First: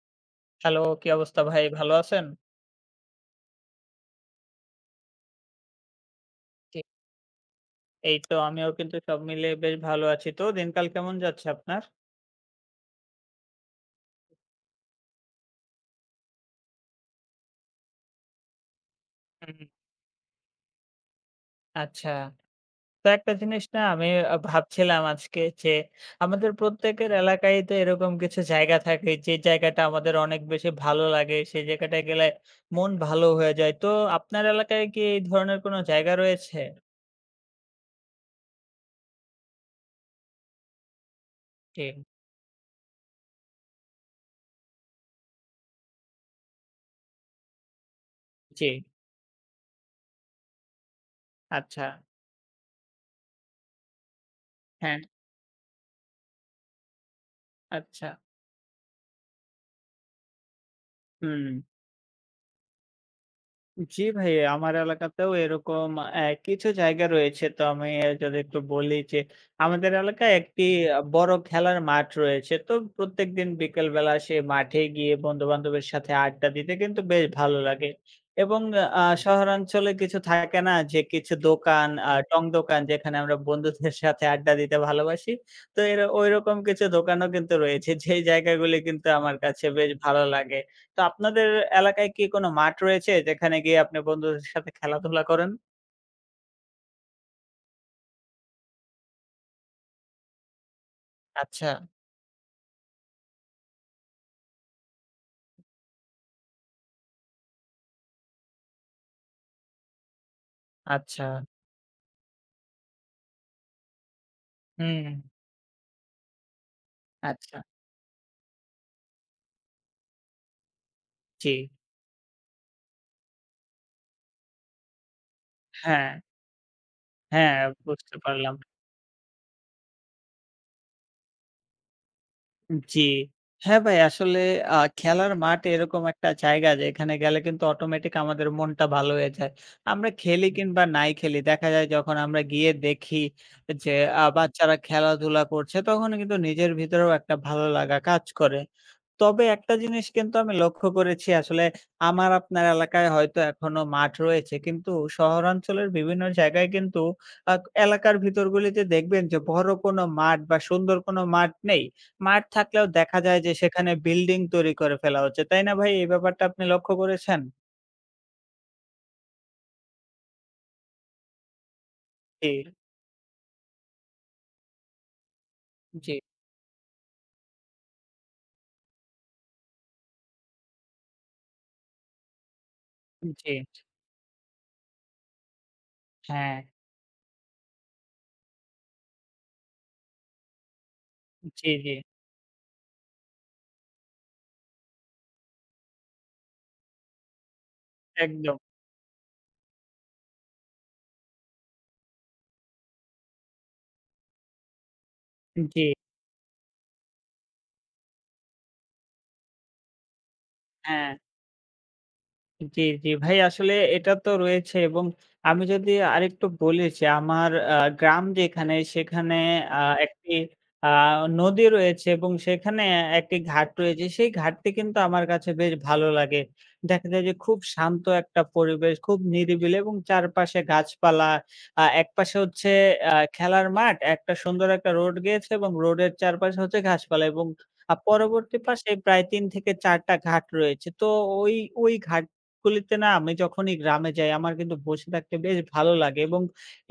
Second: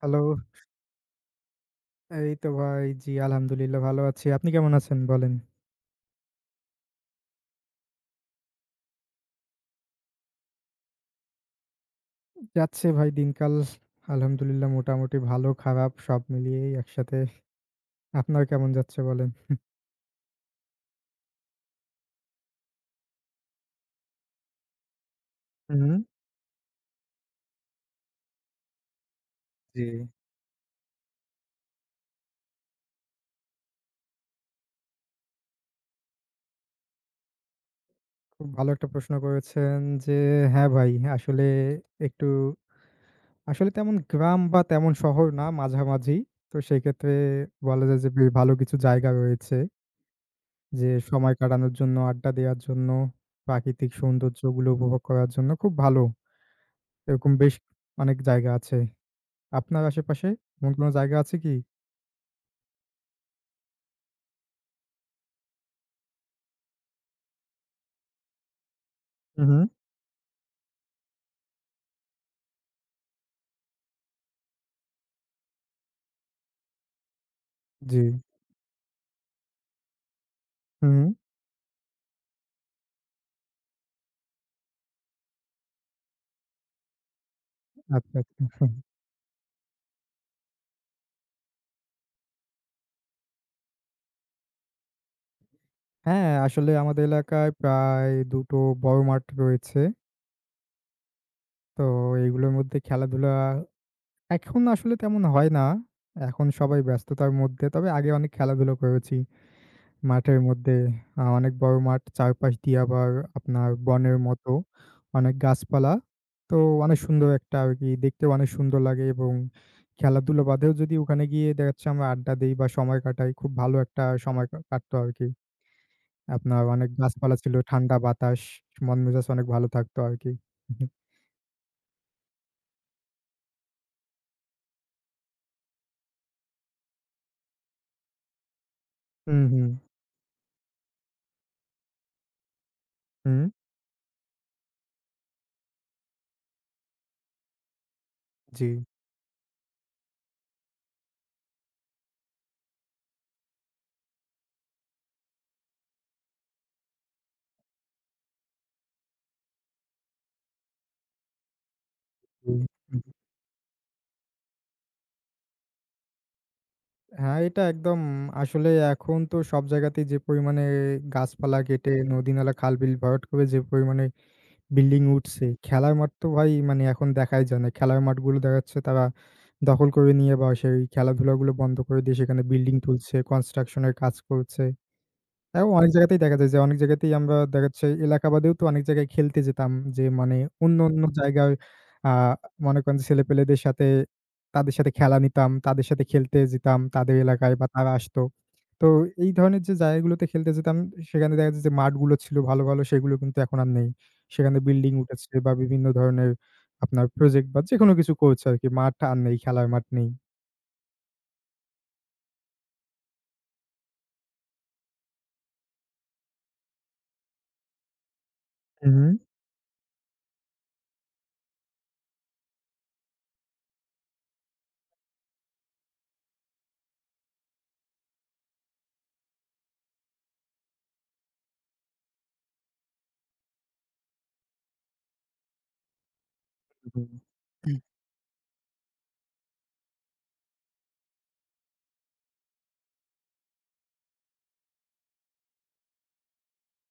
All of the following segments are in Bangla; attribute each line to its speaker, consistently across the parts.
Speaker 1: হ্যালো।
Speaker 2: হ্যালো, কি অবস্থা ভাই? ভালো আছেন?
Speaker 1: এই তো ভাই, জি আলহামদুলিল্লাহ ভালো আছি। আপনি কেমন আছেন বলেন?
Speaker 2: জি। এই তো আমিও কিন্তু সব মিলিয়ে বেশ ভালো আছি। তো দিনকাল কেমন যাচ্ছে আপনার?
Speaker 1: যাচ্ছে ভাই দিনকাল আলহামদুলিল্লাহ মোটামুটি ভালো খারাপ সব মিলিয়েই একসাথে। আপনার কেমন যাচ্ছে বলেন?
Speaker 2: হুম। আচ্ছা। তো একটা জিনিস না আমি ভাবছিলাম আজকে যে
Speaker 1: হুম,
Speaker 2: আমাদের প্রত্যেকের এলাকায় তো এরকম কিছু জায়গা থাকে যে জায়গাটা
Speaker 1: জি।
Speaker 2: আমাদের অনেক বেশি ভালো লাগে। সেই জায়গাটায় গেলে মন ভালো হয়ে যায়। তো আপনার এলাকায় কি এই ধরনের কোনো জায়গা রয়েছে?
Speaker 1: খুব ভালো একটা প্রশ্ন করেছেন যে হ্যাঁ ভাই, আসলে
Speaker 2: জি,
Speaker 1: একটু আসলে তেমন গ্রাম বা তেমন শহর না মাঝামাঝি। তো সেক্ষেত্রে বলা যায় যে বেশ ভালো
Speaker 2: জি।
Speaker 1: কিছু জায়গা রয়েছে। যে সময় কাটানোর
Speaker 2: আচ্ছা।
Speaker 1: জন্য, আড্ডা দেওয়ার জন্য, প্রাকৃতিক সৌন্দর্যগুলো
Speaker 2: হ্যাঁ,
Speaker 1: উপভোগ করার জন্য খুব ভালো। এরকম বেশ
Speaker 2: আচ্ছা।
Speaker 1: অনেক জায়গা আছে। আপনার আশেপাশে এমন কোনো জায়গা আছে
Speaker 2: হুম।
Speaker 1: কি?
Speaker 2: জি ভাই, আমার এলাকাতেও এরকম কিছু জায়গা রয়েছে। তো আমি যদি একটু বলি যে,
Speaker 1: হু, হু।
Speaker 2: আমাদের এলাকায় একটি বড় খেলার মাঠ রয়েছে। তো প্রত্যেকদিন বিকেলবেলা সেই মাঠে গিয়ে বন্ধু-বান্ধবের সাথে আড্ডা দিতে কিন্তু বেশ ভালো লাগে।
Speaker 1: জি।
Speaker 2: এবং শহরাঞ্চলে কিছু থাকে না
Speaker 1: হু,
Speaker 2: যে
Speaker 1: হু।
Speaker 2: কিছু দোকান, টং দোকান যেখানে আমরা বন্ধুদের সাথে আড্ডা দিতে ভালোবাসি। তো এর ঐরকম কিছু দোকানও কিন্তু রয়েছে।
Speaker 1: আচ্ছা,
Speaker 2: যেই
Speaker 1: আচ্ছা।
Speaker 2: জায়গাগুলি কিন্তু আমার কাছে বেশ ভালো লাগে। তো আপনাদের এলাকায় কি কোনো মাঠ রয়েছে যেখানে গিয়ে আপনি বন্ধুদের সাথে খেলাধুলা করেন?
Speaker 1: হ্যাঁ, আসলে আমাদের এলাকায় প্রায় ২ টো বড় মাঠ রয়েছে।
Speaker 2: আচ্ছা,
Speaker 1: তো এইগুলোর মধ্যে খেলাধুলা এখন আসলে তেমন হয় না। এখন সবাই ব্যস্ততার মধ্যে। তবে আগে অনেক খেলাধুলা করেছি। মাঠের মধ্যে
Speaker 2: আচ্ছা।
Speaker 1: অনেক বড় মাঠ। চারপাশ দিয়ে আবার আপনার বনের মতো
Speaker 2: হুম,
Speaker 1: অনেক গাছপালা। তো অনেক সুন্দর একটা
Speaker 2: আচ্ছা।
Speaker 1: আরকি দেখতেও অনেক সুন্দর লাগে এবং খেলাধুলা বাদেও যদি ওখানে গিয়ে
Speaker 2: জি।
Speaker 1: দেখা যাচ্ছে আমরা আড্ডা দেই বা সময় কাটাই, খুব ভালো একটা সময় কাটতো আরকি।
Speaker 2: হ্যাঁ,
Speaker 1: আপনার অনেক গাছপালা ছিল,
Speaker 2: হ্যাঁ,
Speaker 1: ঠান্ডা
Speaker 2: বুঝতে
Speaker 1: বাতাস,
Speaker 2: পারলাম।
Speaker 1: মন মেজাজ অনেক ভালো থাকতো আরকি।
Speaker 2: জি। হ্যাঁ, ভাই আসলে খেলার মাঠ এরকম একটা জায়গা যেখানে গেলে কিন্তু অটোমেটিক আমাদের মনটা ভালো হয়ে
Speaker 1: হুম,
Speaker 2: যায়।
Speaker 1: হুম,
Speaker 2: আমরা খেলি কিংবা নাই খেলি দেখা যায় যখন আমরা গিয়ে দেখি
Speaker 1: হুম।
Speaker 2: যে বাচ্চারা খেলাধুলা করছে তখন কিন্তু নিজের ভিতরেও একটা ভালো লাগা কাজ করে।
Speaker 1: জি,
Speaker 2: তবে একটা জিনিস কিন্তু আমি লক্ষ্য করেছি আসলে আমার আপনার এলাকায় হয়তো এখনো মাঠ রয়েছে। কিন্তু শহরাঞ্চলের বিভিন্ন জায়গায় কিন্তু আ এলাকার ভিতরগুলিতে দেখবেন যে বড় কোনো মাঠ বা সুন্দর কোনো মাঠ নেই। মাঠ
Speaker 1: জি।
Speaker 2: থাকলেও দেখা যায় যে সেখানে বিল্ডিং তৈরি করে ফেলা হচ্ছে। তাই না ভাই? এই ব্যাপারটা আপনি লক্ষ্য
Speaker 1: হ্যাঁ,
Speaker 2: করেছেন?
Speaker 1: এটা একদম আসলে এখন তো সব জায়গাতেই যে পরিমাণে গাছপালা কেটে
Speaker 2: জি,
Speaker 1: নদী-নালা, খাল-বিল ভরাট করে যে পরিমাণে বিল্ডিং উঠছে, খেলার মাঠ
Speaker 2: জি,
Speaker 1: তো ভাই মানে এখন দেখাই যায় না। খেলার মাঠগুলো দেখা যাচ্ছে তারা দখল করে নিয়ে বা সেই খেলাধুলাগুলো বন্ধ করে দিয়ে সেখানে বিল্ডিং তুলছে,
Speaker 2: জি,
Speaker 1: কনস্ট্রাকশন এর কাজ করছে। তাও অনেক জায়গাতেই দেখা যায়
Speaker 2: হ্যাঁ,
Speaker 1: যে অনেক জায়গাতেই আমরা দেখা যাচ্ছে এলাকা বাদেও তো অনেক জায়গায় খেলতে যেতাম। যে মানে অন্য, অন্য জায়গায়
Speaker 2: জি, জি,
Speaker 1: আ মনে করেন যে ছেলেপেলেদের সাথে তাদের সাথে খেলা নিতাম, তাদের সাথে খেলতে যেতাম তাদের এলাকায় বা তারা আসতো।
Speaker 2: একদম।
Speaker 1: তো এই ধরনের যে জায়গাগুলোতে খেলতে যেতাম সেখানে দেখা যায় যে মাঠগুলো ছিল ভালো, ভালো সেগুলো কিন্তু এখন আর নেই। সেখানে বিল্ডিং উঠেছে বা
Speaker 2: জি,
Speaker 1: বিভিন্ন ধরনের আপনার প্রজেক্ট বা যেকোনো কিছু করছে আরকি। মাঠ আর নেই, খেলার মাঠ নেই।
Speaker 2: হ্যাঁ। জি, জি ভাই আসলে এটা তো রয়েছে এবং আমি যদি আরেকটু বলি যে আমার গ্রাম যেখানে
Speaker 1: হুম, হুম।
Speaker 2: সেখানে আ একটি আ নদী রয়েছে এবং সেখানে একটি ঘাট রয়েছে। সেই ঘাটটি কিন্তু আমার কাছে বেশ ভালো লাগে। দেখা যায় যে খুব শান্ত একটা পরিবেশ, খুব নিরিবিলি এবং চারপাশে গাছপালা। একপাশে হচ্ছে খেলার মাঠ, একটা সুন্দর একটা রোড গিয়েছে এবং রোডের চারপাশে হচ্ছে
Speaker 1: হুম।
Speaker 2: গাছপালা এবং পরবর্তী পাশে প্রায় ৩ থেকে ৪ টা ঘাট রয়েছে। তো ওই, ওই ঘাট গুলিতে না আমি যখনই গ্রামে যাই আমার কিন্তু বসে থাকতে বেশ ভালো লাগে এবং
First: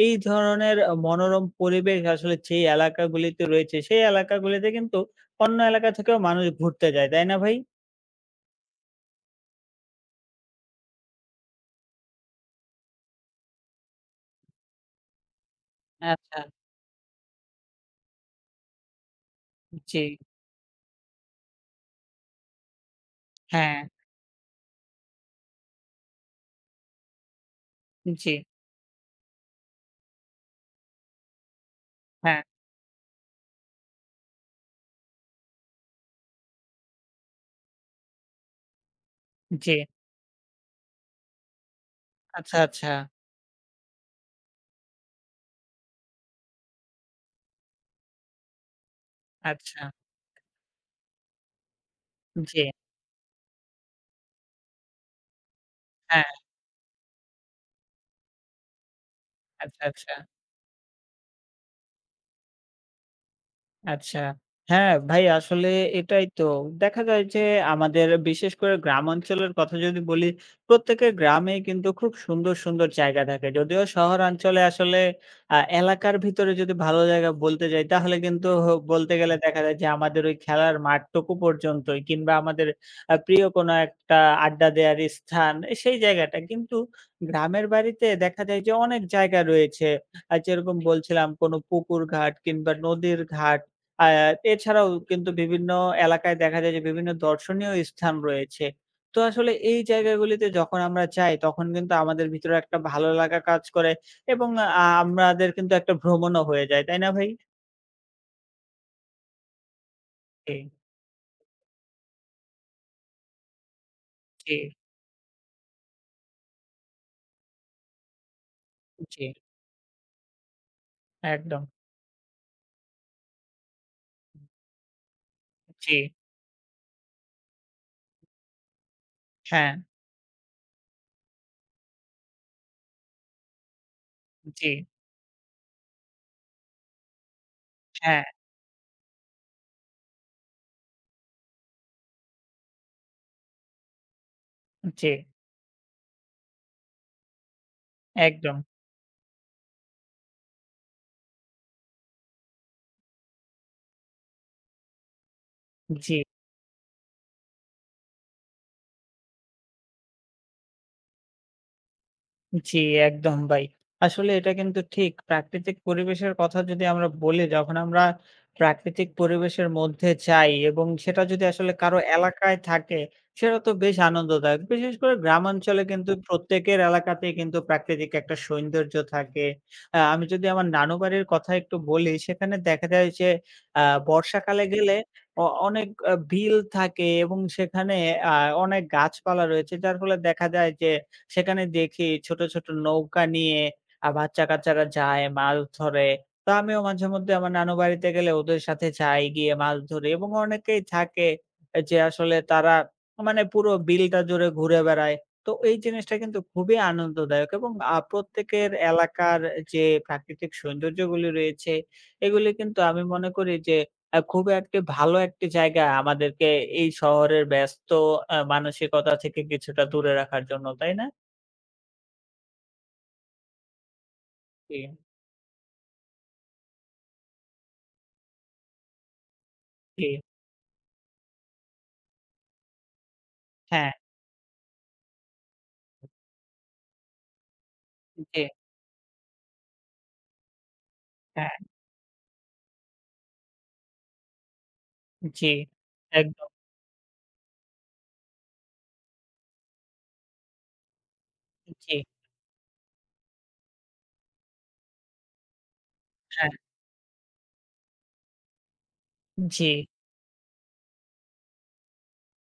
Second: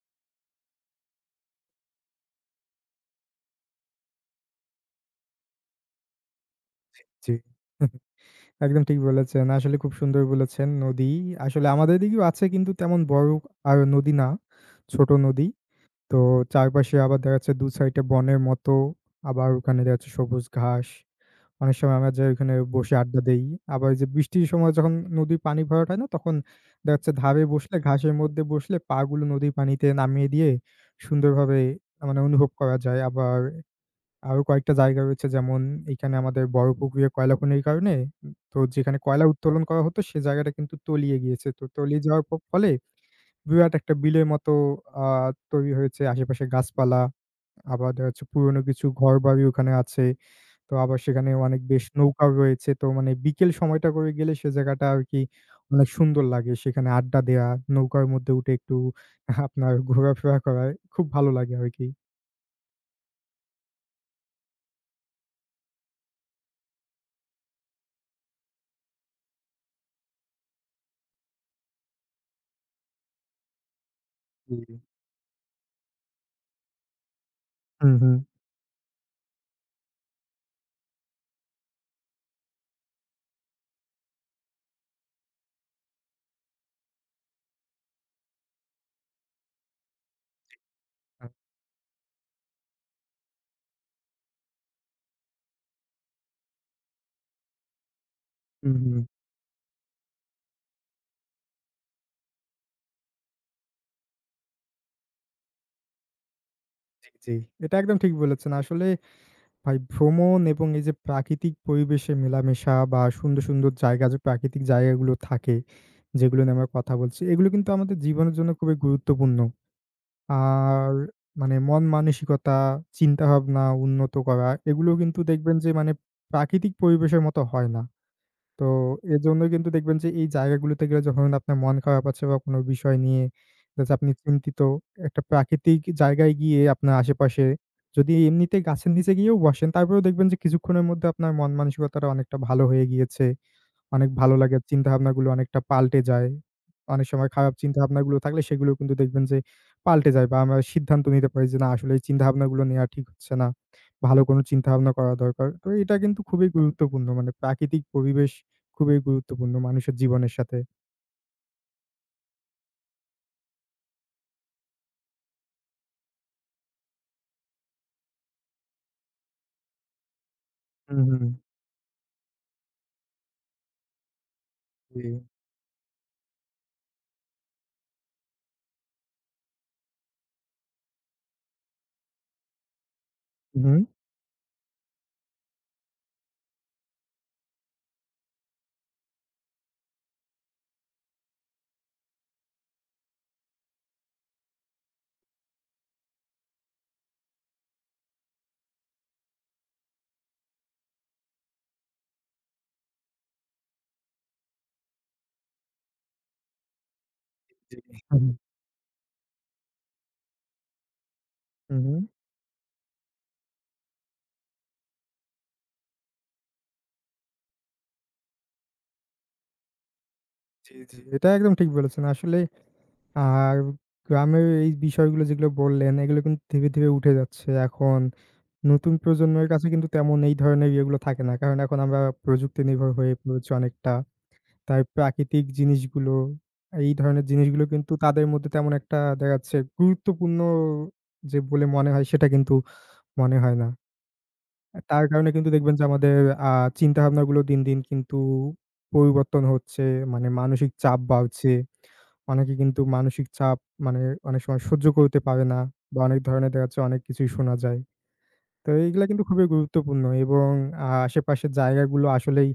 Speaker 2: এই ধরনের মনোরম পরিবেশ আসলে যেই এলাকাগুলিতে রয়েছে, সেই এলাকাগুলিতে কিন্তু অন্য এলাকা থেকেও মানুষ ঘুরতে যায়। তাই
Speaker 1: জি।
Speaker 2: না ভাই?
Speaker 1: একদম ঠিক বলেছেন। আসলে খুব সুন্দর বলেছেন। নদী আসলে আমাদের এদিকেও আছে কিন্তু তেমন বড় আর নদী না। ছোট নদী। তো
Speaker 2: আচ্ছা,
Speaker 1: চারপাশে আবার দেখা যাচ্ছে ২ সাইডে বনের মতো। আবার ওখানে দেখা
Speaker 2: জি,
Speaker 1: যাচ্ছে সবুজ ঘাস। অনেক সময় আমরা যাই ওখানে বসে আড্ডা দেই।
Speaker 2: হ্যাঁ,
Speaker 1: আবার ওইযে বৃষ্টির সময় যখন নদীর পানি ভরাট হয় না? তখন দেখা যাচ্ছে ধারে বসলে ঘাসের
Speaker 2: জি,
Speaker 1: মধ্যে বসলে পা গুলো নদীর পানিতে নামিয়ে দিয়ে সুন্দরভাবে মানে
Speaker 2: হ্যাঁ,
Speaker 1: অনুভব করা যায়। আবার আরো কয়েকটা জায়গা রয়েছে যেমন এইখানে আমাদের বড় পুকুরে কয়লা খনির কারণে তো যেখানে কয়লা উত্তোলন
Speaker 2: জি।
Speaker 1: করা হতো সে জায়গাটা কিন্তু তলিয়ে গিয়েছে। তো তলিয়ে যাওয়ার
Speaker 2: আচ্ছা,
Speaker 1: ফলে
Speaker 2: আচ্ছা,
Speaker 1: বিরাট একটা বিলের মতো আ তৈরি হয়েছে। আশেপাশে গাছপালা, আবার দেখা যাচ্ছে পুরনো কিছু ঘরবাড়ি ওখানে
Speaker 2: আচ্ছা,
Speaker 1: আছে। তো আবার সেখানে অনেক বেশ নৌকাও
Speaker 2: জি,
Speaker 1: রয়েছে। তো মানে বিকেল সময়টা করে গেলে সে জায়গাটা আরকি অনেক সুন্দর
Speaker 2: হ্যাঁ,
Speaker 1: লাগে। সেখানে আড্ডা দেয়া, নৌকার মধ্যে উঠে একটু আপনার
Speaker 2: আচ্ছা, আচ্ছা।
Speaker 1: ঘোরাফেরা করা খুব ভালো লাগে আরকি।
Speaker 2: আচ্ছা। হ্যাঁ, ভাই আসলে এটাই তো। দেখা যায় যে আমাদের বিশেষ করে গ্রাম অঞ্চলের কথা যদি বলি, প্রত্যেকের গ্রামেই কিন্তু খুব সুন্দর, সুন্দর জায়গা থাকে। যদিও শহরাঞ্চলে
Speaker 1: জি।
Speaker 2: আসলে এলাকার ভিতরে যদি ভালো জায়গা বলতে যাই
Speaker 1: হুম,
Speaker 2: তাহলে
Speaker 1: হুম।
Speaker 2: কিন্তু বলতে গেলে দেখা যায় যে আমাদের ওই খেলার মাঠটুকু পর্যন্তই কিংবা আমাদের প্রিয় কোনো একটা আড্ডা দেওয়ার স্থান সেই জায়গাটা। কিন্তু গ্রামের বাড়িতে দেখা যায় যে অনেক জায়গা রয়েছে। যেরকম
Speaker 1: আ
Speaker 2: বলছিলাম কোনো পুকুর ঘাট কিংবা নদীর ঘাট আ এছাড়াও কিন্তু বিভিন্ন এলাকায় দেখা যায় যে বিভিন্ন দর্শনীয় স্থান রয়েছে।
Speaker 1: হুম, হুম।
Speaker 2: তো আসলে এই জায়গাগুলিতে যখন আমরা যাই তখন কিন্তু আমাদের ভিতরে একটা ভালো লাগা কাজ করে এবং আমাদের কিন্তু একটা ভ্রমণও হয়ে যায়। তাই না ভাই?
Speaker 1: জি, এটা একদম ঠিক বলেছেন। আসলে ভাই ভ্রমণ
Speaker 2: জি,
Speaker 1: এবং এই যে প্রাকৃতিক পরিবেশে মেলামেশা বা সুন্দর, সুন্দর জায়গা যে
Speaker 2: জি,
Speaker 1: প্রাকৃতিক জায়গাগুলো থাকে, যেগুলো নিয়ে আমরা কথা বলছি, এগুলো কিন্তু আমাদের জীবনের জন্য খুবই
Speaker 2: জি,
Speaker 1: গুরুত্বপূর্ণ। আর মানে
Speaker 2: একদম।
Speaker 1: মন মানসিকতা, চিন্তাভাবনা উন্নত করা এগুলোও কিন্তু দেখবেন যে মানে
Speaker 2: জি,
Speaker 1: প্রাকৃতিক পরিবেশের মতো হয় না। তো এজন্য কিন্তু
Speaker 2: হ্যাঁ,
Speaker 1: দেখবেন যে এই জায়গাগুলোতে গেলে যখন আপনার মন খারাপ আছে বা কোনো বিষয় নিয়ে যাতে আপনি চিন্তিত,
Speaker 2: জি,
Speaker 1: একটা প্রাকৃতিক জায়গায় গিয়ে আপনার আশেপাশে যদি
Speaker 2: হ্যাঁ,
Speaker 1: এমনিতে গাছের নিচে গিয়েও বসেন, তারপরেও দেখবেন যে কিছুক্ষণের মধ্যে আপনার মন মানসিকতাটা অনেকটা ভালো হয়ে গিয়েছে। অনেক ভালো লাগে।
Speaker 2: জি,
Speaker 1: চিন্তাভাবনাগুলো অনেকটা পাল্টে যায়। অনেক সময় খারাপ চিন্তাভাবনাগুলো থাকলে
Speaker 2: একদম,
Speaker 1: সেগুলো কিন্তু দেখবেন যে পাল্টে যায় বা আমরা সিদ্ধান্ত নিতে পারি যে না আসলে এই চিন্তাভাবনাগুলো নেয়া ঠিক হচ্ছে না। ভালো কোনো চিন্তাভাবনা করা দরকার। তো এটা
Speaker 2: জি।
Speaker 1: কিন্তু খুবই গুরুত্বপূর্ণ। মানে প্রাকৃতিক পরিবেশ খুবই গুরুত্বপূর্ণ মানুষের জীবনের সাথে।
Speaker 2: জি, একদম ভাই। আসলে এটা কিন্তু ঠিক। প্রাকৃতিক পরিবেশের কথা যদি আমরা বলি, যখন আমরা প্রাকৃতিক পরিবেশের মধ্যে যাই এবং
Speaker 1: হুম,
Speaker 2: সেটা
Speaker 1: হুম।
Speaker 2: যদি আসলে কারো এলাকায় থাকে, সেটা তো বেশ আনন্দদায়ক। বিশেষ
Speaker 1: জি।
Speaker 2: করে গ্রামাঞ্চলে কিন্তু প্রত্যেকের এলাকাতেই কিন্তু প্রাকৃতিক একটা সৌন্দর্য থাকে। আমি যদি আমার নানু বাড়ির কথা একটু বলি, সেখানে দেখা যায় যে
Speaker 1: হুম, হুম,
Speaker 2: আ বর্ষাকালে গেলে অনেক বিল থাকে এবং সেখানে আ অনেক গাছপালা রয়েছে। যার ফলে দেখা যায় যে সেখানে দেখি ছোট, ছোট নৌকা নিয়ে বাচ্চা-কাচ্চারা যায়, মাছ ধরে। তো আমিও মাঝে মধ্যে আমার নানু বাড়িতে গেলে ওদের সাথে যাই, গিয়ে মাছ ধরি এবং অনেকেই থাকে যে আসলে তারা মানে পুরো বিলটা জুড়ে ঘুরে বেড়ায়। তো এই জিনিসটা কিন্তু খুবই আনন্দদায়ক এবং
Speaker 1: হুম।
Speaker 2: প্রত্যেকের এলাকার যে প্রাকৃতিক সৌন্দর্যগুলি রয়েছে,
Speaker 1: হুম।
Speaker 2: এগুলি কিন্তু আমি মনে করি যে খুব একটি ভালো একটি জায়গা আমাদেরকে এই শহরের ব্যস্ত মানসিকতা থেকে কিছুটা দূরে রাখার জন্য,
Speaker 1: জি,
Speaker 2: তাই
Speaker 1: জি।
Speaker 2: না?
Speaker 1: এটা একদম ঠিক বলেছেন। আসলে আর গ্রামের এই
Speaker 2: জি,
Speaker 1: বিষয়গুলো যেগুলো বললেন এগুলো কিন্তু ধীরে, ধীরে উঠে যাচ্ছে এখন। নতুন প্রজন্মের কাছে কিন্তু
Speaker 2: জি,
Speaker 1: তেমন এই ধরনের ইয়েগুলো থাকে না। কারণ এখন আমরা প্রযুক্তি নির্ভর হয়ে পড়েছি
Speaker 2: হ্যাঁ,
Speaker 1: অনেকটা। তাই প্রাকৃতিক জিনিসগুলো, এই ধরনের জিনিসগুলো কিন্তু তাদের
Speaker 2: জি,
Speaker 1: মধ্যে তেমন একটা দেখা যাচ্ছে গুরুত্বপূর্ণ যে
Speaker 2: হ্যাঁ,
Speaker 1: বলে মনে হয় সেটা কিন্তু মনে হয় না। তার কারণে
Speaker 2: জি,
Speaker 1: কিন্তু দেখবেন যে আমাদের
Speaker 2: একদম,
Speaker 1: আ চিন্তাভাবনাগুলো দিন, দিন কিন্তু পরিবর্তন হচ্ছে। মানে মানসিক চাপ বাড়ছে।
Speaker 2: জি,
Speaker 1: অনেকে কিন্তু মানসিক চাপ মানে অনেক সময় সহ্য করতে পারে না বা অনেক ধরনের
Speaker 2: হ্যাঁ,
Speaker 1: দেখা যাচ্ছে অনেক কিছুই শোনা যায়। তো এইগুলা কিন্তু খুবই
Speaker 2: জি,
Speaker 1: গুরুত্বপূর্ণ এবং আশেপাশের জায়গাগুলো আসলেই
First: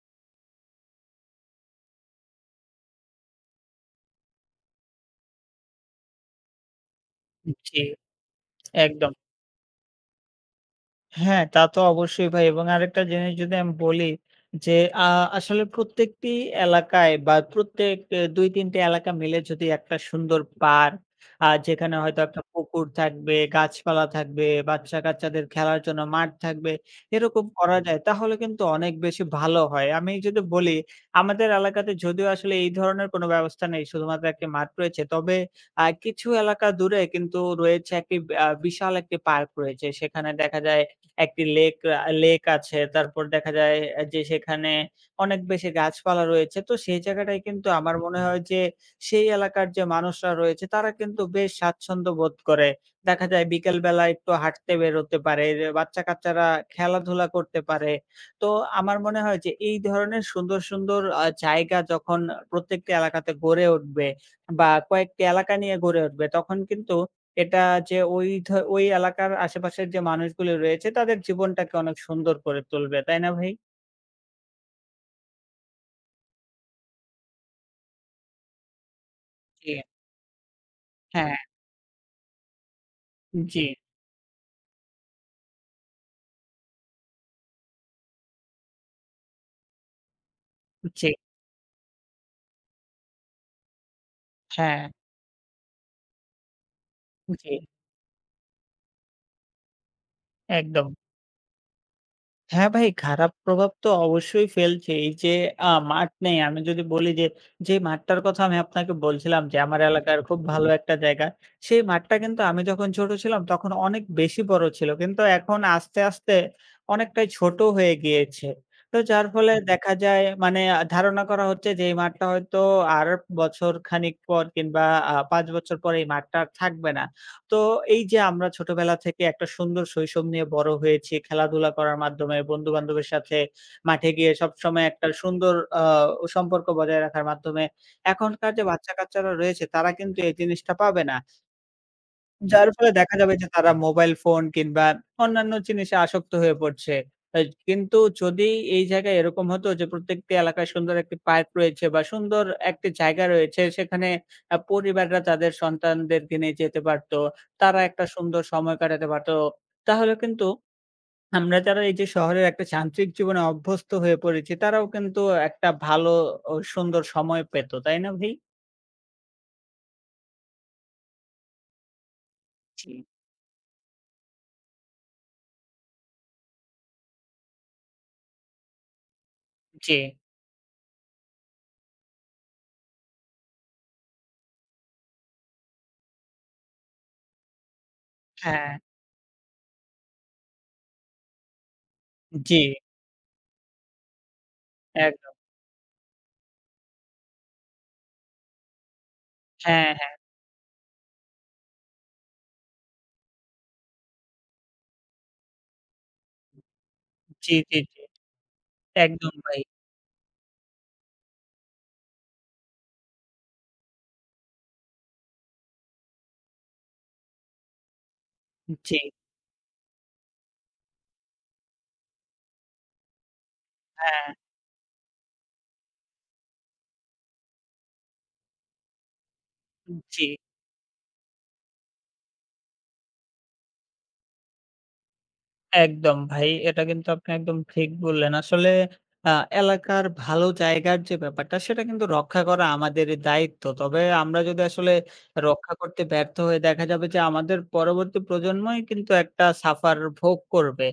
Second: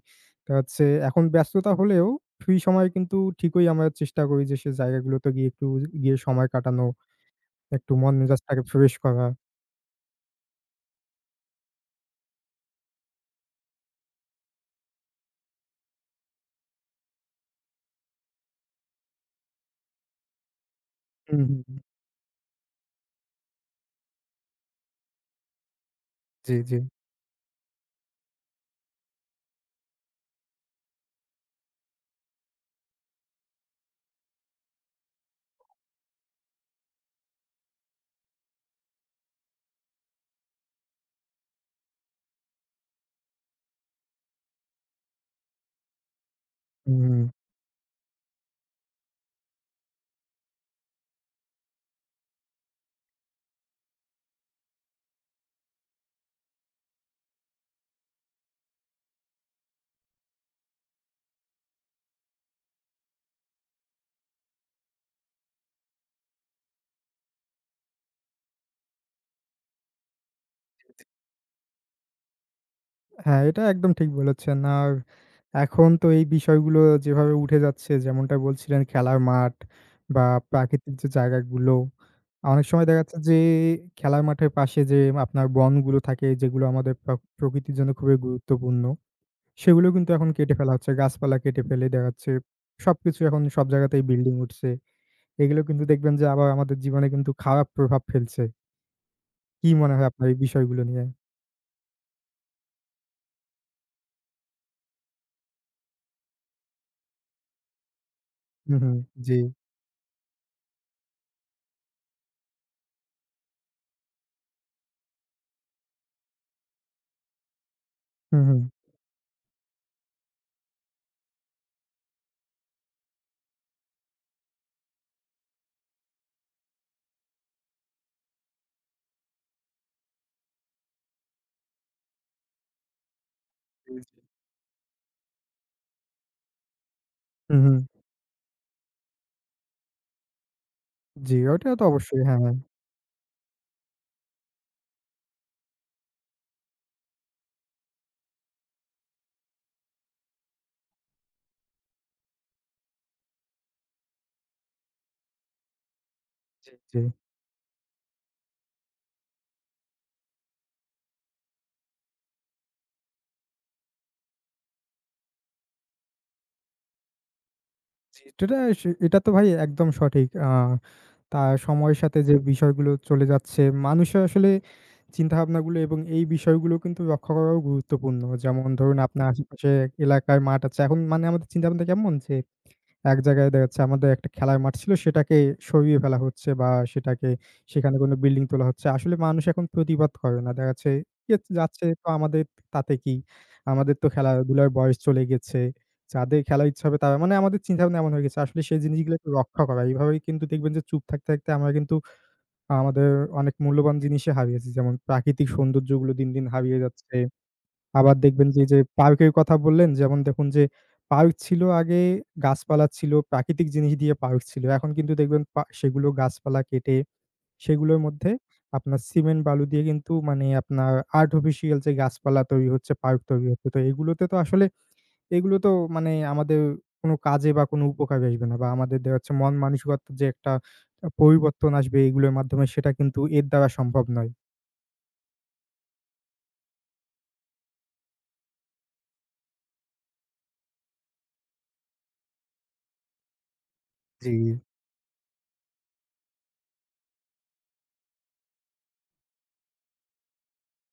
Speaker 1: তা হচ্ছে এখন ব্যস্ততা হলেও ফ্রি সময়ে কিন্তু ঠিকই আমরা চেষ্টা করি যে সে জায়গাগুলোতে গিয়ে একটু গিয়ে সময় কাটানো,
Speaker 2: জি,
Speaker 1: একটু মন মেজাজটাকে ফ্রেশ
Speaker 2: একদম।
Speaker 1: করা।
Speaker 2: হ্যাঁ, তা তো অবশ্যই ভাই এবং আরেকটা জিনিস যদি আমি বলি যে আ আসলে প্রত্যেকটি এলাকায় বা প্রত্যেক ২-৩ টে এলাকা মিলে যদি একটা সুন্দর পার্ক
Speaker 1: হুম, হুম, হুম।
Speaker 2: যেখানে হয়তো একটা পুকুর থাকবে, গাছপালা থাকবে, বাচ্চা-কাচ্চাদের খেলার জন্য মাঠ
Speaker 1: জি,
Speaker 2: থাকবে,
Speaker 1: জি।
Speaker 2: এরকম করা যায় তাহলে কিন্তু অনেক বেশি ভালো হয়। আমি যদি বলি আমাদের এলাকাতে যদিও আসলে এই ধরনের কোনো ব্যবস্থা নেই, শুধুমাত্র একটি মাঠ রয়েছে। তবে কিছু এলাকা দূরে কিন্তু রয়েছে একটি বিশাল একটি পার্ক রয়েছে। সেখানে দেখা যায় একটি লেক আছে। তারপর দেখা যায় যে সেখানে অনেক বেশি গাছপালা রয়েছে। তো সেই
Speaker 1: হুম।
Speaker 2: জায়গাটায় কিন্তু আমার মনে হয় যে সেই এলাকার যে মানুষরা রয়েছে তারা কিন্তু বেশ স্বাচ্ছন্দ্য বোধ করে। দেখা যায় বিকেল বেলা একটু হাঁটতে বেরোতে পারে। যে বাচ্চা-কাচ্চারা খেলাধুলা করতে পারে। তো আমার মনে হয় যে এই ধরনের সুন্দর, সুন্দর জায়গা যখন প্রত্যেকটি এলাকাতে গড়ে উঠবে বা কয়েকটি এলাকা নিয়ে গড়ে উঠবে তখন কিন্তু এটা যে ওই এলাকার আশেপাশের যে মানুষগুলো রয়েছে তাদের জীবনটাকে অনেক সুন্দর করে তুলবে। তাই না
Speaker 1: হ্যাঁ,
Speaker 2: ভাই?
Speaker 1: এটা একদম ঠিক বলেছেন। আর এখন তো এই বিষয়গুলো যেভাবে উঠে যাচ্ছে যেমনটা বলছিলেন খেলার মাঠ
Speaker 2: জি,
Speaker 1: বা প্রাকৃতিক যে
Speaker 2: হ্যাঁ।
Speaker 1: জায়গাগুলো, অনেক সময় দেখা যাচ্ছে যে
Speaker 2: জি,
Speaker 1: খেলার মাঠের পাশে যে আপনার বনগুলো থাকে যেগুলো আমাদের প্রকৃতির জন্য খুবই গুরুত্বপূর্ণ, সেগুলো কিন্তু এখন কেটে ফেলা হচ্ছে।
Speaker 2: জি,
Speaker 1: গাছপালা কেটে ফেলে দেখা যাচ্ছে সবকিছু এখন সব জায়গাতেই বিল্ডিং উঠছে।
Speaker 2: হ্যাঁ,
Speaker 1: এগুলো কিন্তু দেখবেন যে আবার আমাদের জীবনে কিন্তু
Speaker 2: জি,
Speaker 1: খারাপ প্রভাব ফেলছে। কি মনে হয় আপনার এই বিষয়গুলো
Speaker 2: একদম।
Speaker 1: নিয়ে?
Speaker 2: হ্যাঁ ভাই, খারাপ প্রভাব তো অবশ্যই ফেলছে। এই যে মাঠ নেই, আমি যদি বলি যে, যে মাঠটার কথা আমি
Speaker 1: হু, হু।
Speaker 2: আপনাকে
Speaker 1: জি।
Speaker 2: বলছিলাম যে আমার এলাকার খুব ভালো একটা জায়গা। সেই মাঠটা কিন্তু আমি যখন ছোট ছিলাম তখন অনেক বেশি বড় ছিল। কিন্তু এখন আস্তে, আস্তে অনেকটাই ছোট হয়ে
Speaker 1: হু,
Speaker 2: গিয়েছে।
Speaker 1: হু।
Speaker 2: তো যার ফলে দেখা যায় মানে ধারণা করা হচ্ছে যে এই মাঠটা হয়তো আর বছর খানিক পর কিংবা ৫ বছর পর এই মাঠটা আর থাকবে না। তো এই যে আমরা ছোটবেলা থেকে একটা সুন্দর শৈশব নিয়ে বড় হয়েছি, খেলাধুলা করার মাধ্যমে, বন্ধু-বান্ধবের সাথে
Speaker 1: জি,
Speaker 2: মাঠে
Speaker 1: জি।
Speaker 2: গিয়ে সবসময় একটা সুন্দর আ সম্পর্ক বজায় রাখার
Speaker 1: হু,
Speaker 2: মাধ্যমে।
Speaker 1: হু।
Speaker 2: এখনকার যে বাচ্চা-কাচ্চারা রয়েছে তারা কিন্তু এই জিনিসটা পাবে না।
Speaker 1: জি, ওটা তো অবশ্যই। হ্যাঁ, হ্যাঁ।
Speaker 2: যার ফলে দেখা যাবে যে তারা মোবাইল ফোন কিংবা অন্যান্য জিনিসে আসক্ত হয়ে পড়ছে। এজ কিন্তু যদি এই জায়গায় এরকম হতো যে প্রত্যেকটি এলাকায় সুন্দর একটি পার্ক রয়েছে বা সুন্দর একটি জায়গা রয়েছে সেখানে পরিবাররা তাদের সন্তানদেরকে নিয়ে
Speaker 1: জি,
Speaker 2: যেতে
Speaker 1: জি,
Speaker 2: পারত। তারা একটা সুন্দর সময় কাটাতে পারত। তাহলে কিন্তু আমরা যারা এই যে শহরের একটা যান্ত্রিক জীবনে অভ্যস্ত হয়ে পড়েছি তারাও কিন্তু একটা ভালো ও সুন্দর সময় পেত। তাই না
Speaker 1: জি।
Speaker 2: ভাই?
Speaker 1: এটা তো ভাই একদম সঠিক। আ তা সময়ের সাথে যে
Speaker 2: জি,
Speaker 1: বিষয়গুলো চলে যাচ্ছে, মানুষের আসলে চিন্তাভাবনাগুলো এবং এই বিষয়গুলো কিন্তু রক্ষা করাও গুরুত্বপূর্ণ। যেমন ধরুন আপনার আশেপাশে
Speaker 2: জি।
Speaker 1: এলাকায় মাঠ আছে। এখন মানে আমাদের চিন্তাভাবনা কেমন যে এক জায়গায় দেখা যাচ্ছে আমাদের একটা খেলার মাঠ ছিল সেটাকে সরিয়ে ফেলা হচ্ছে বা সেটাকে সেখানে কোনো বিল্ডিং তোলা
Speaker 2: হ্যাঁ।
Speaker 1: হচ্ছে। আসলে মানুষ এখন প্রতিবাদ করে না। দেখা যাচ্ছে কে যাচ্ছে তো আমাদের
Speaker 2: জি,
Speaker 1: তাতে কি? আমাদের তো খেলাধুলার বয়স চলে
Speaker 2: একদম।
Speaker 1: গেছে। যাদের খেলার ইচ্ছা হবে তারা মানে আমাদের চিন্তাভাবনা এমন হয়ে গেছে। আসলে সেই জিনিসগুলোকে রক্ষা করা।
Speaker 2: হ্যাঁ।
Speaker 1: এভাবেই কিন্তু দেখবেন যে চুপ থাকতে, থাকতে আমরা কিন্তু আমাদের অনেক মূল্যবান জিনিসই হারিয়েছি। যেমন প্রাকৃতিক সৌন্দর্যগুলো দিন, দিন হারিয়ে যাচ্ছে।
Speaker 2: জি, জি, জি।
Speaker 1: আবার দেখবেন যে, এই যে পার্কের
Speaker 2: একদম
Speaker 1: কথা
Speaker 2: ভাই।
Speaker 1: বললেন, যেমন দেখুন যে পার্ক ছিল আগে গাছপালা ছিল, প্রাকৃতিক জিনিস দিয়ে পার্ক ছিল। এখন কিন্তু দেখবেন সেগুলো গাছপালা কেটে সেগুলোর মধ্যে
Speaker 2: জি,
Speaker 1: আপনার সিমেন্ট বালু দিয়ে কিন্তু মানে আপনার আর্টিফিশিয়াল যে গাছপালা তৈরি হচ্ছে, পার্ক তৈরি হচ্ছে। তো এগুলোতে
Speaker 2: হ্যাঁ,
Speaker 1: তো আসলে এগুলো তো মানে আমাদের কোনো কাজে বা কোনো উপকারে আসবে না বা আমাদের দেখা যাচ্ছে মন মানসিকতার
Speaker 2: জি,
Speaker 1: যে একটা পরিবর্তন আসবে এগুলোর মাধ্যমে সেটা কিন্তু এর দ্বারা সম্ভব নয়।
Speaker 2: একদম ভাই। এটা কিন্তু আপনি একদম ঠিক বললেন। আসলে আ এলাকার ভালো জায়গার যে ব্যাপারটা সেটা কিন্তু রক্ষা করা আমাদের দায়িত্ব। তবে
Speaker 1: জি।
Speaker 2: আমরা যদি আসলে রক্ষা করতে ব্যর্থ হয়ে দেখা যাবে যে আমাদের পরবর্তী প্রজন্মই কিন্তু একটা সাফার ভোগ করবে।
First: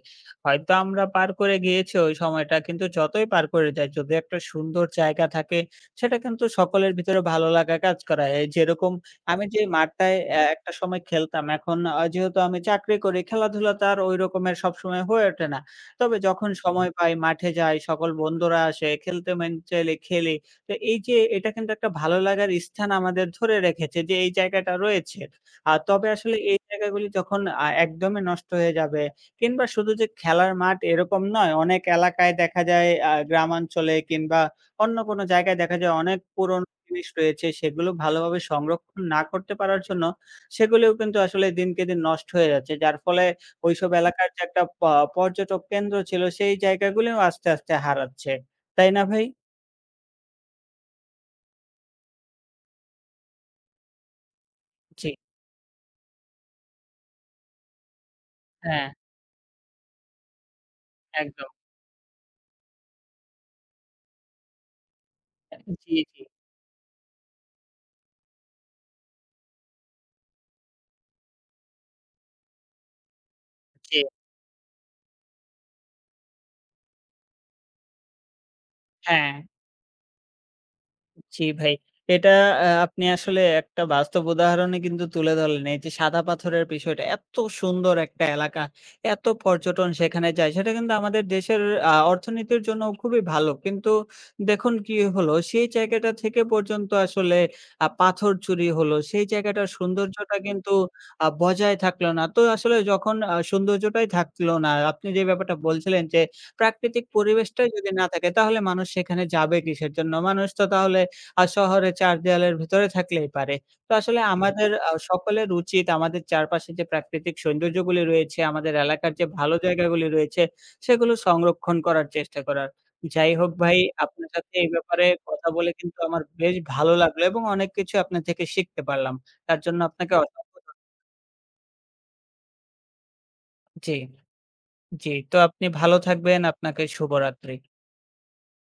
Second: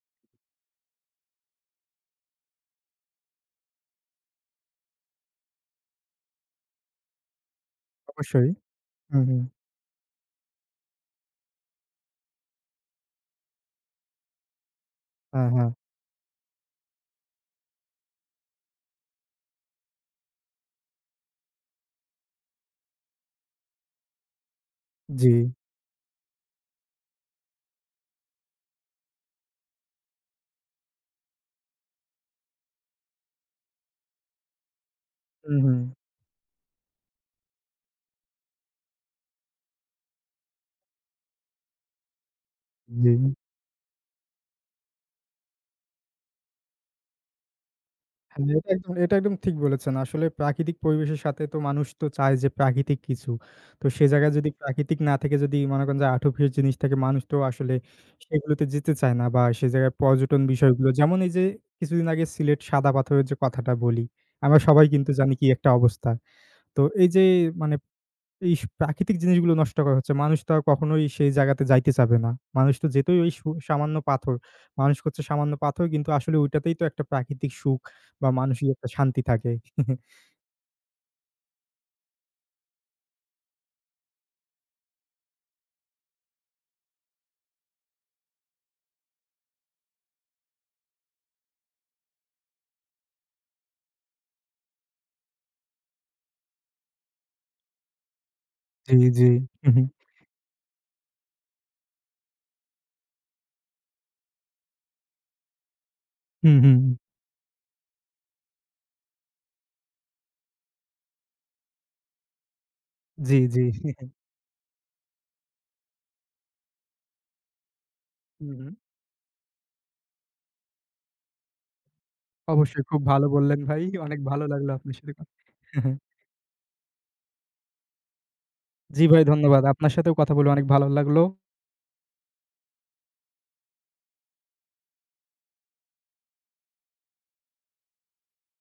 Speaker 2: হয়তো আমরা পার করে গিয়েছি ওই সময়টা কিন্তু যতই পার করে যাই যদি একটা সুন্দর জায়গা থাকে সেটা কিন্তু সকলের ভিতরে ভালো লাগা কাজ করায়। এই
Speaker 1: অবশ্যই।
Speaker 2: যেরকম
Speaker 1: হুম, হুম।
Speaker 2: আমি যে মাঠটায় একটা সময় খেলতাম, এখন যেহেতু আমি চাকরি করি, খেলাধুলাটা আর ওই রকমের সবসময় হয়ে ওঠে
Speaker 1: হ্যাঁ,
Speaker 2: না।
Speaker 1: হ্যাঁ।
Speaker 2: তবে যখন সময় পাই মাঠে যাই, সকল বন্ধুরা আসে, খেলতে মন চাইলে খেলি। তো এই যে এটা কিন্তু একটা ভালো লাগার স্থান আমাদের ধরে রেখেছে যে এই জায়গাটা রয়েছে।
Speaker 1: জি।
Speaker 2: আর তবে আসলে এই জায়গাগুলি যখন একদমই নষ্ট হয়ে যাবে কিংবা শুধু যে খেলার মাঠ এরকম নয়, অনেক এলাকায় দেখা যায় গ্রামাঞ্চলে কিংবা অন্য কোনো জায়গায়
Speaker 1: হুম,
Speaker 2: দেখা
Speaker 1: হুম।
Speaker 2: যায় অনেক পুরনো জিনিস রয়েছে সেগুলো ভালোভাবে সংরক্ষণ না করতে পারার জন্য সেগুলিও কিন্তু আসলে দিনকে দিন নষ্ট হয়ে যাচ্ছে। যার
Speaker 1: জি।
Speaker 2: ফলে ওইসব এলাকার যে একটা পর্যটক কেন্দ্র ছিল সেই জায়গাগুলিও আস্তে, আস্তে হারাচ্ছে।
Speaker 1: হ্যাঁ,
Speaker 2: তাই না
Speaker 1: এটা
Speaker 2: ভাই?
Speaker 1: একদম ঠিক বলেছেন। আসলে প্রাকৃতিক পরিবেশের সাথে তো মানুষ তো চায় যে প্রাকৃতিক কিছু। তো সে জায়গায় যদি প্রাকৃতিক
Speaker 2: জি,
Speaker 1: না থেকে যদি মনে করেন যে আর্টিফিশিয়াল জিনিস থাকে মানুষ তো আসলে সেগুলোতে
Speaker 2: হ্যাঁ,
Speaker 1: যেতে চায় না বা সে জায়গায় পর্যটন বিষয়গুলো যেমন এই যে
Speaker 2: একদম।
Speaker 1: কিছুদিন আগে সিলেট সাদা পাথরের যে কথাটা বলি, আমরা সবাই কিন্তু জানি কি একটা
Speaker 2: জি,
Speaker 1: অবস্থা।
Speaker 2: জি,
Speaker 1: তো এই যে মানে এই স প্রাকৃতিক জিনিসগুলো নষ্ট করা হচ্ছে। মানুষ তো আর কখনোই সেই জায়গাতে যাইতে চাবে না। মানুষ তো যেতই ওই সু সামান্য
Speaker 2: জি,
Speaker 1: পাথর। মানুষ করছে সামান্য পাথর কিন্তু আসলে ওইটাতেই তো একটা প্রাকৃতিক সুখ বা মানসিক একটা শান্তি
Speaker 2: হ্যাঁ।
Speaker 1: থাকে।
Speaker 2: জি ভাই। এটা আপনি আসলে একটা বাস্তব উদাহরণে কিন্তু তুলে ধরলেন। এই যে সাদা পাথরের বিষয়টা এত সুন্দর একটা এলাকা, এত পর্যটন সেখানে যায় সেটা কিন্তু আমাদের দেশের অর্থনীতির জন্য খুবই ভালো। কিন্তু দেখুন কি হলো সেই জায়গাটা থেকে পর্যন্ত আসলে পাথর চুরি হলো।
Speaker 1: জি,
Speaker 2: সেই
Speaker 1: জি।
Speaker 2: জায়গাটার
Speaker 1: হু, হু।
Speaker 2: সৌন্দর্যটা কিন্তু বজায় থাকলো না। তো আসলে যখন সৌন্দর্যটাই থাকলো না, আপনি যে ব্যাপারটা বলছিলেন যে
Speaker 1: হুম, হুম।
Speaker 2: প্রাকৃতিক পরিবেশটাই যদি না থাকে তাহলে মানুষ সেখানে যাবে কিসের জন্য? মানুষ তো তাহলে আর শহরে ৪ দেয়ালের ভেতরে থাকলেই
Speaker 1: জি,
Speaker 2: পারে।
Speaker 1: জি।
Speaker 2: তো আসলে আমাদের সকলের উচিত আমাদের চারপাশে যে প্রাকৃতিক সৌন্দর্যগুলি রয়েছে,
Speaker 1: হু, হু।
Speaker 2: আমাদের এলাকার যে ভালো জায়গাগুলি রয়েছে, সেগুলো সংরক্ষণ করার চেষ্টা করার।
Speaker 1: অবশ্যই খুব ভালো
Speaker 2: যাই হোক
Speaker 1: বললেন
Speaker 2: ভাই,
Speaker 1: ভাই। অনেক
Speaker 2: আপনার
Speaker 1: ভালো
Speaker 2: সাথে এই
Speaker 1: লাগলো আপনার
Speaker 2: ব্যাপারে
Speaker 1: সাথে কথা
Speaker 2: কথা বলে কিন্তু আমার বেশ ভালো লাগলো এবং অনেক কিছু আপনার থেকে শিখতে
Speaker 1: জি
Speaker 2: পারলাম।
Speaker 1: ভাই
Speaker 2: তার
Speaker 1: ধন্যবাদ।
Speaker 2: জন্য
Speaker 1: আপনার
Speaker 2: আপনাকে
Speaker 1: সাথেও কথা বলে
Speaker 2: অসংখ্য
Speaker 1: অনেক
Speaker 2: ধন্য
Speaker 1: ভালো লাগলো।
Speaker 2: জি, জি। তো আপনি ভালো থাকবেন। আপনাকে শুভরাত্রি।